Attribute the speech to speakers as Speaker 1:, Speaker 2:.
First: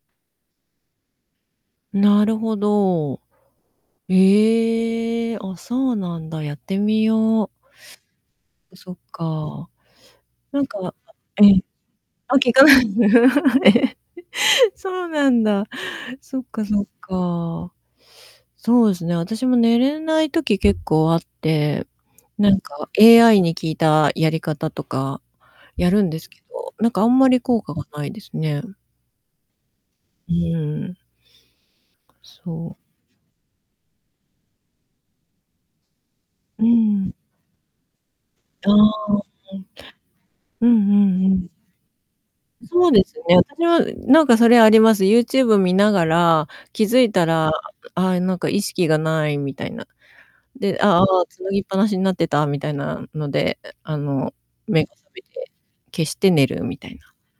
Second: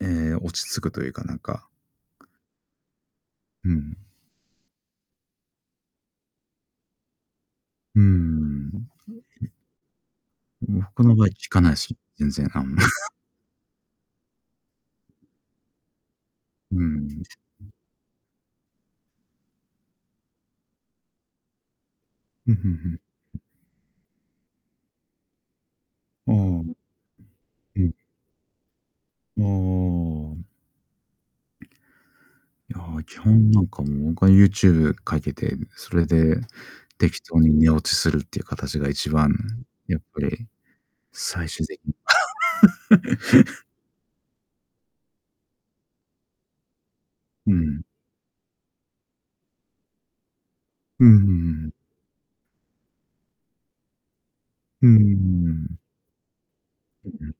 Speaker 1: ええ、落ち着くというか、なんか。
Speaker 2: なるほど。
Speaker 1: うん。
Speaker 2: ええ。あ、そうなんだ、やってみよう。
Speaker 1: うーん。
Speaker 2: そっか。なんかあ、
Speaker 1: 僕の場合、効
Speaker 2: え
Speaker 1: か
Speaker 2: え。
Speaker 1: ないす、全
Speaker 2: あ、
Speaker 1: 然
Speaker 2: 効
Speaker 1: あ
Speaker 2: か
Speaker 1: ん
Speaker 2: な
Speaker 1: ま。
Speaker 2: い。ええ。そうなんだ。そっか
Speaker 1: う
Speaker 2: そっ
Speaker 1: ん。
Speaker 2: か。
Speaker 1: う。
Speaker 2: そうですね、私も寝れない時、結構あって、な
Speaker 1: ふん
Speaker 2: ん
Speaker 1: ふんふ
Speaker 2: か
Speaker 1: ん。
Speaker 2: AI に聞いたやり方とか、やるんです
Speaker 1: ああ。う
Speaker 2: けど、なんかあんまり効果が
Speaker 1: ん。
Speaker 2: ないですね。
Speaker 1: あ
Speaker 2: う
Speaker 1: あ。
Speaker 2: ん。そ
Speaker 1: い
Speaker 2: う。
Speaker 1: や、基本なんかもう僕は、YouTube かけて、それで、
Speaker 2: うん。
Speaker 1: 適当に寝落ちするっていう
Speaker 2: あ
Speaker 1: 形が、一
Speaker 2: あ。
Speaker 1: 番やっぱり、
Speaker 2: うん。うんうんう
Speaker 1: 最
Speaker 2: ん。
Speaker 1: 終的に。
Speaker 2: そうですね。私 もなんかそれあります。YouTube 見ながら、気づいたら、
Speaker 1: うん。
Speaker 2: 「ああ、なんか意識が無い」みたいな。で「あ、あ
Speaker 1: うんうん
Speaker 2: あ、繋ぎっ
Speaker 1: うん。
Speaker 2: ぱなしになってた」みたいなので、あの、目
Speaker 1: うー
Speaker 2: が覚めて、
Speaker 1: ん。
Speaker 2: 消して寝るみたい
Speaker 1: うん
Speaker 2: な。
Speaker 1: うん。